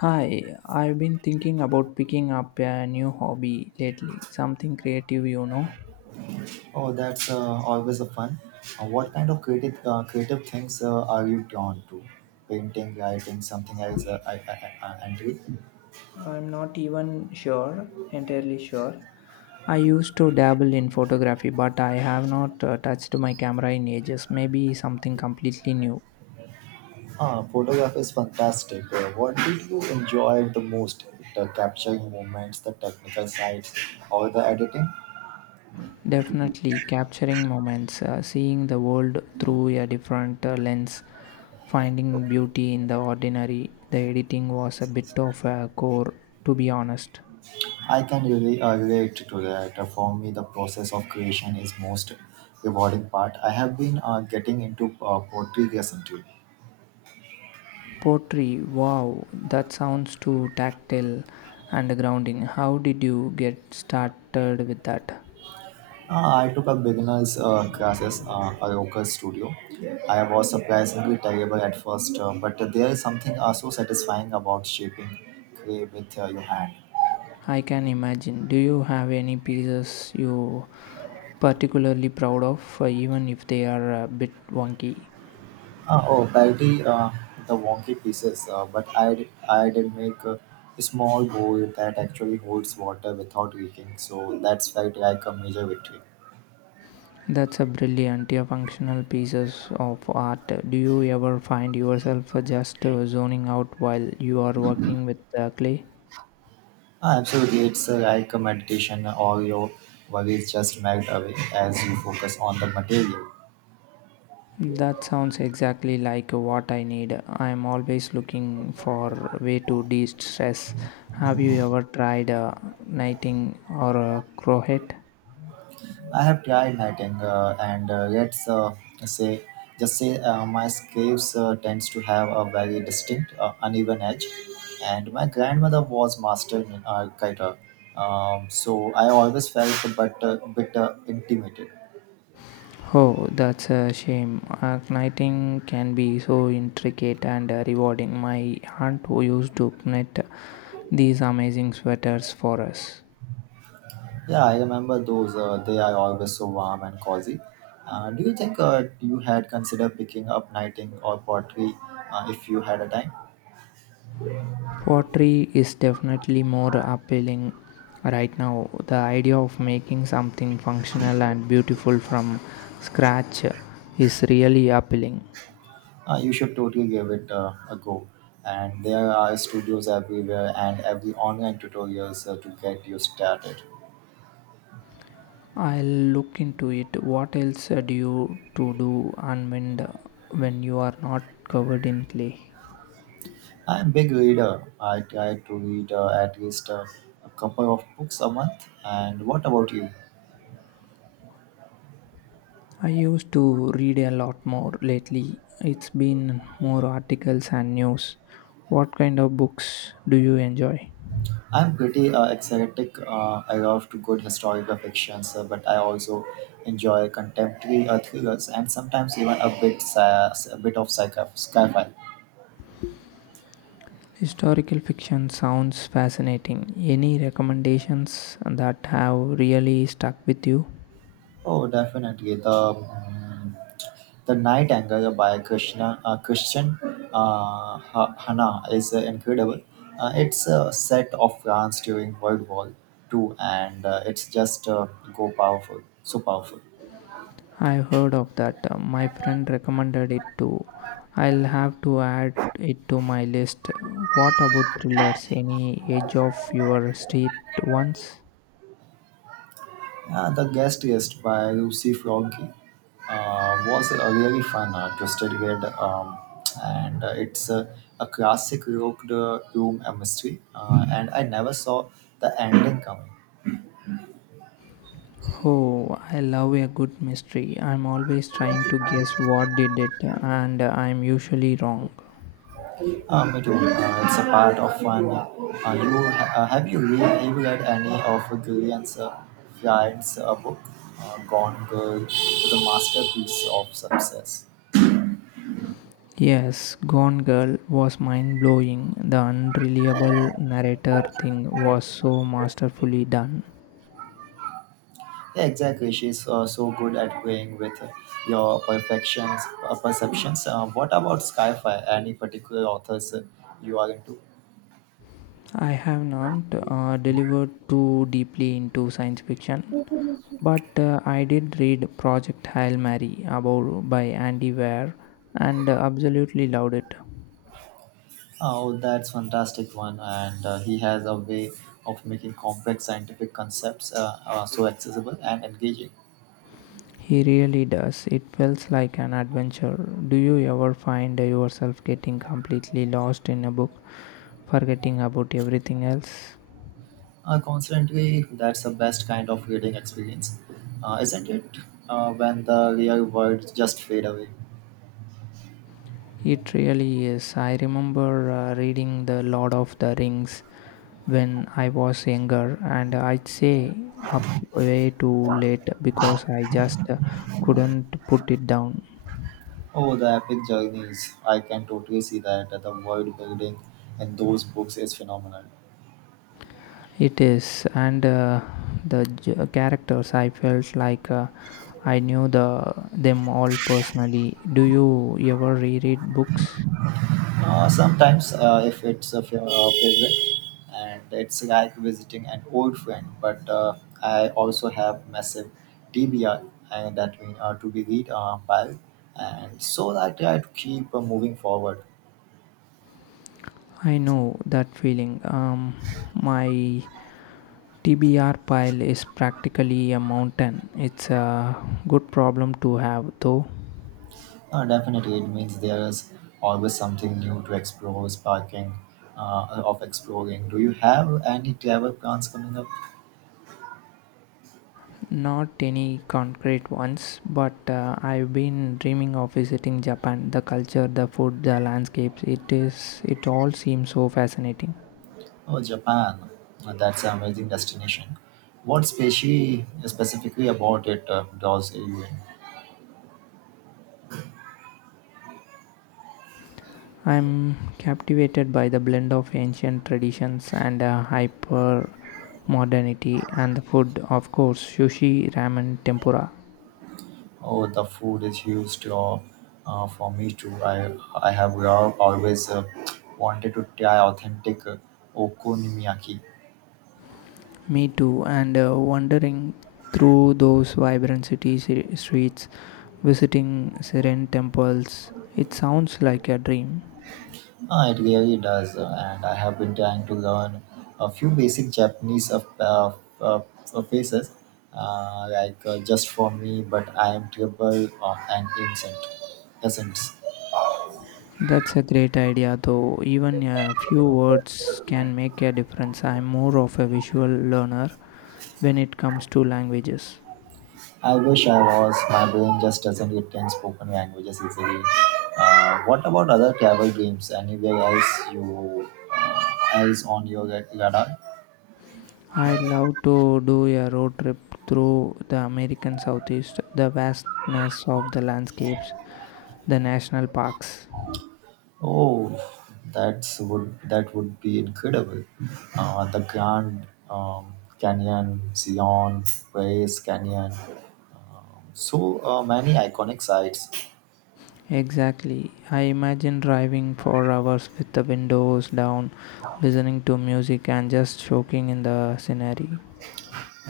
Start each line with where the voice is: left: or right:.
left: Hi, I've been thinking about picking up a new hobby lately, something creative, you know.
right: Oh, that's always a fun. What kind of creative creative things are you drawn to? Painting, writing, something else, I- and
left: I'm not even sure, entirely sure. I used to dabble in photography, but I have not touched my camera in ages. Maybe something completely new.
right: photograph is fantastic. What did you enjoy the most? The capturing moments, the technical sides, or the editing?
left: Definitely capturing moments, seeing the world through a different lens, finding beauty in the ordinary. The editing was a bit of a chore, to be honest.
right: I can really relate to that. For me, the process of creation is most rewarding part. I have been getting into poetry recently.
left: Pottery, wow, that sounds too tactile and grounding. How did you get started with that?
right: I took a beginner's classes at a local studio. I was surprisingly terrible at first, but there is something so satisfying about shaping clay with your hand.
left: I can imagine. Do you have any pieces you particularly proud of, even if they are a bit wonky?
right: Oh, parody the wonky pieces, I did make a small bowl that actually holds water without leaking, so that's felt like a major victory.
left: That's a brilliant. Your functional pieces of art. Do you ever find yourself just zoning out while you are working with clay?
right: Absolutely, it's like a meditation, all your worries just melt away as you focus on the material.
left: That sounds exactly like what I need. I'm always looking for way to de-stress. Have you ever tried knitting or crochet?
right: I have tried knitting, and yet say just say my scapes tends to have a very distinct uneven edge, and my grandmother was master in kiter, so I always felt a bit, intimidated.
left: Oh, that's a shame. Knitting can be so intricate and rewarding. My aunt who used to knit these amazing sweaters for us.
right: Yeah, I remember those. They are always so warm and cozy. Do you think you had considered picking up knitting or pottery if you had a time?
left: Pottery is definitely more appealing right now. The idea of making something functional and beautiful from scratch is really appealing.
right: You should totally give it a go. And there are studios everywhere and every online tutorials to get you started.
left: I'll look into it. What else do you to do and when you are not covered in clay?
right: I'm a big reader. I try to read at least a couple of books a month. And what about you?
left: I used to read a lot more lately. It's been more articles and news. What kind of books do you enjoy?
right: I'm pretty eclectic. I love to good historical fictions, but I also enjoy contemporary thrillers and sometimes even a bit sci- a bit of sci- sci-fi.
left: Historical fiction sounds fascinating. Any recommendations that have really stuck with you?
right: Oh, definitely The Night Angle by Krishna, Christian Hana is incredible. It's a set of France during World War II and it's just go powerful, so powerful.
left: I've heard of that. My friend recommended it too. I'll have to add it to my list. What about thrillers? Any edge of your street ones?
right: The Guest List by Lucy Froggy was a really fun twisted read and it's a classic rocked room mystery and I never saw the ending coming.
left: Oh, I love a good mystery. I'm always trying to guess what did it, and I'm usually wrong.
right: Me too. It's a part of fun. You ha- have you read Have you read any of Gillian's Flint's book? Gone Girl the masterpiece of success.
left: Yes, Gone Girl was mind blowing. The unreliable narrator thing was so masterfully done.
right: Yeah, exactly. She's so good at playing with your perceptions. What about Skyfire? Any particular authors you are into?
left: I have not delivered too deeply into science fiction, but I did read Project Hail Mary about by Andy Weir and absolutely loved it.
right: Oh, that's fantastic one, and he has a way of making complex scientific concepts so accessible and engaging.
left: He really does. It feels like an adventure. Do you ever find yourself getting completely lost in a book, forgetting about everything else?
right: Constantly, that's the best kind of reading experience, isn't it? When the real words just fade away.
left: It really is. I remember reading The Lord of the Rings when I was younger, and I'd say up way too late because I just couldn't put it down.
right: Oh, the epic journeys. I can totally see that. The world building in those books is phenomenal.
left: It is, and the characters, I felt like I knew the them all personally. Do you ever reread books?
right: Sometimes, If it's a favorite, and it's like visiting an old friend, but I also have massive TBR, and that means to be read pile. And so I try to keep moving forward.
left: I know that feeling. My TBR pile is practically a mountain. It's a good problem to have, though.
right: Definitely, it means there's always something new to explore, sparking of exploring. Do you have any travel plans coming up?
left: Not any concrete ones, but I've been dreaming of visiting Japan. The culture, the food, the landscapes, it is it all seems so fascinating.
right: Oh, Japan. That's an amazing destination. What specie Specifically about it draws you in?
left: I'm captivated by the blend of ancient traditions and hyper modernity and the food, of course, sushi, ramen, tempura.
right: Oh, the food is huge draw for me too. I have always wanted to try authentic okonomiyaki.
left: Me too, and wandering through those vibrant streets, visiting serene temples, it sounds like a dream.
right: It really does, and I have been trying to learn a few basic Japanese uh, of faces, like just for me, but I am terrible of an ancient essence.
left: That's a great idea, though. Even a few words can make a difference. I'm more of a visual learner when it comes to languages.
right: I wish I was. My brain just doesn't retain spoken languages easily. What about other travel games? Anywhere else you else on your radar?
left: I love to do a road trip through the American Southeast, the vastness of the landscapes, the national parks.
right: Oh, that would be incredible. The Grand Canyon, Zion, Ways Canyon, so many iconic sites.
left: Exactly. I imagine driving for hours with the windows down, listening to music and just soaking in the scenery.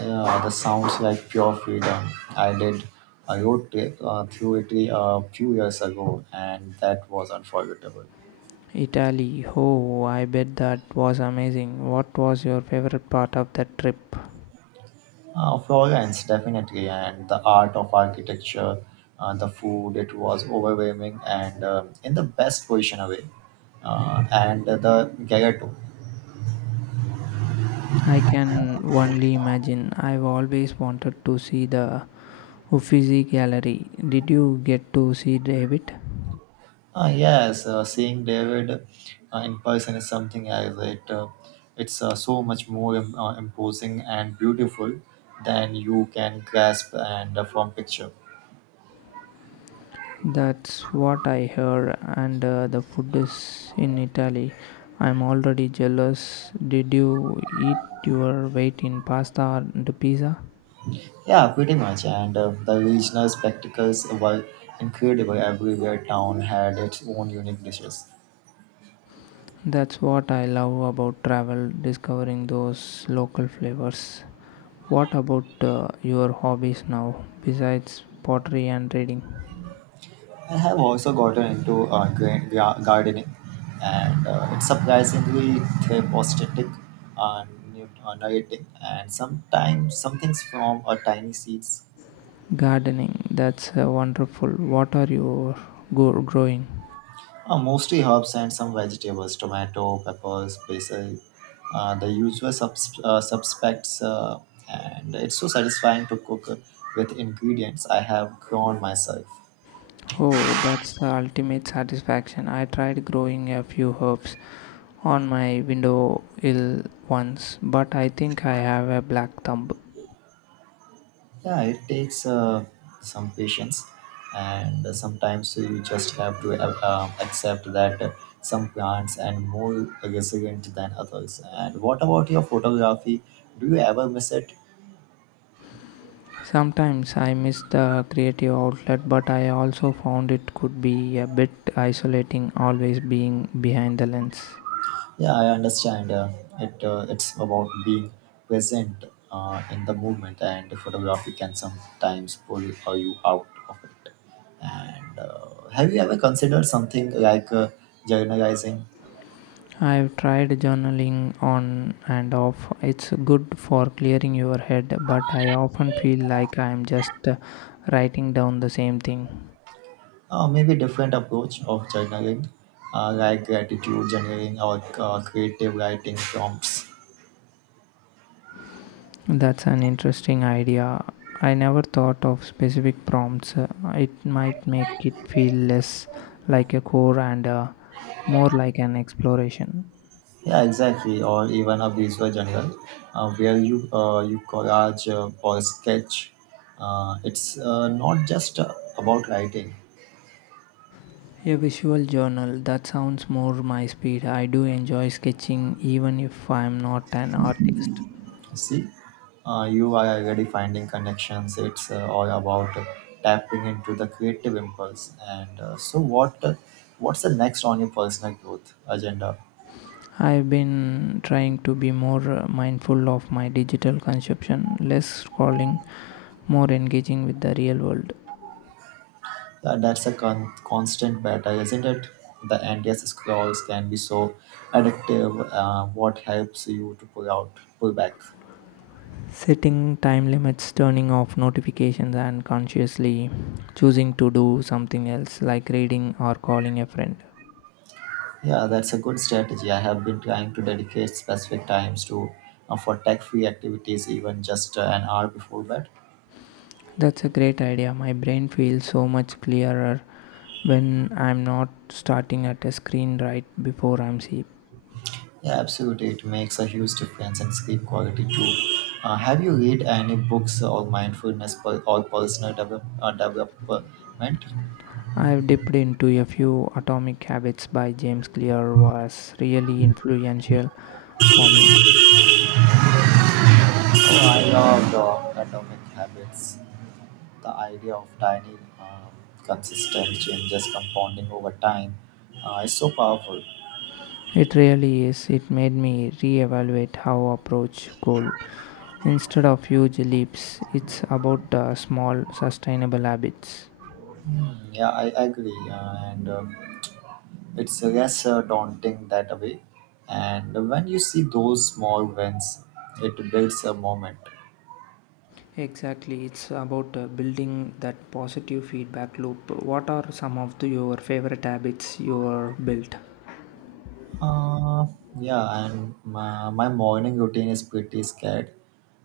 right: Yeah, the sounds like pure freedom. I did a road trip through Italy a few years ago, and that was unforgettable.
left: Italy. Oh, I bet that was amazing. What was your favorite part of that trip?
right: Florence, definitely, and the art of architecture, the food, it was overwhelming and in the best position away. And the Gagato.
left: I can only imagine. I've always wanted to see the Uffizi Gallery. Did you get to see David?
right: Yes, seeing David in person is something else. It's so much more imposing and beautiful than you can grasp and from picture.
left: That's what I heard, and the food is in Italy. I'm already jealous. Did you eat your weight in pasta and pizza?
right: Yeah, pretty much. And the regional spectacles were incredible. Everywhere town had its own unique dishes.
left: That's what I love about travel, discovering those local flavors. What about your hobbies now, besides pottery and reading?
right: I have also gotten into gardening, and it's surprisingly therapeutic, and narrating, and sometimes some things from tiny seeds,
left: Gardening, that's wonderful. What are you growing?
right: mostly herbs and some vegetables, tomato, peppers, basil, the usual suspects, and it's so satisfying to cook with ingredients I have grown myself.
left: Oh, that's the ultimate satisfaction. I tried growing a few herbs, on my window ill once, but I think I have a black thumb.
right: Yeah, it takes some patience, and sometimes you just have to accept that some plants and more resilient than others. And what about your photography? Do you ever miss it?
left: Sometimes I miss the creative outlet, but I also found it could be a bit isolating always being behind the lens.
right: Yeah, I understand. It's about being present in the movement, and photography can sometimes pull you out of it. And have you ever considered something like journalizing?
left: I've tried journaling on and off. It's good for clearing your head, but I often feel like I'm just writing down the same thing.
right: Maybe different approach of journaling, like gratitude journaling or creative writing prompts.
left: That's an interesting idea. I never thought of specific prompts. It might make it feel less like a core and more like an exploration.
right: Yeah, exactly. Or even a visual journal, where you collage or sketch. It's not just about writing.
left: A visual journal that sounds more my speed. I do enjoy sketching even if I'm not an artist.
right: See, you are already finding connections. It's all about tapping into the creative impulse. And so, what's the next on your personal growth agenda?
left: I've been trying to be more mindful of my digital consumption, less scrolling, more engaging with the real world.
right: That's a constant battle, isn't it? The endless scrolls can be so addictive. What helps you to pull out, pull back?
left: Setting time limits, turning off notifications and consciously choosing to do something else like reading or calling a friend.
right: Yeah, that's a good strategy. I have been trying to dedicate specific times to for tech-free activities, even just an hour before bed.
left: That's a great idea. My brain feels so much clearer when I'm not starting at a screen right before I'm sleep.
right: Yeah, absolutely. It makes a huge difference in sleep quality too. Have you read any books on mindfulness or personal development?
left: I've dipped into a few. Atomic Habits by James Clear was really influential for me.
right: Oh, I love the Atomic Habits. The idea of tiny, consistent changes compounding over time is so powerful.
left: It really is. It made me reevaluate how I approach goal. Instead of huge leaps, it's about small, sustainable habits.
right: Hmm. Yeah, I agree. And It's less daunting that way. And when you see those small wins, it builds a moment.
left: Exactly, it's about building that positive feedback loop. What are some of the, your favorite habits you are built?
right: Uh, yeah, and my morning routine is pretty scared.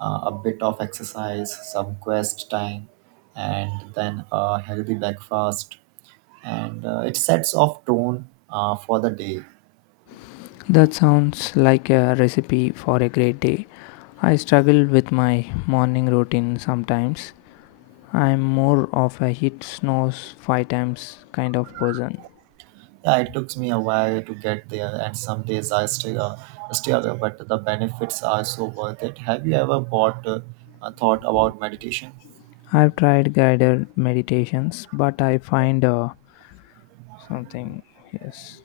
right: A bit of exercise, some quest time, and then a healthy breakfast. And it sets off tone for the day.
left: That sounds like a recipe for a great day. I struggle with my morning routine sometimes. I'm more of a hit snooze five times kind of person.
right: Yeah, it took me a while to get there, and some days I still struggle, but the benefits are so worth it. Have you ever bought thought about meditation?
left: I've tried guided meditations, but I find something yes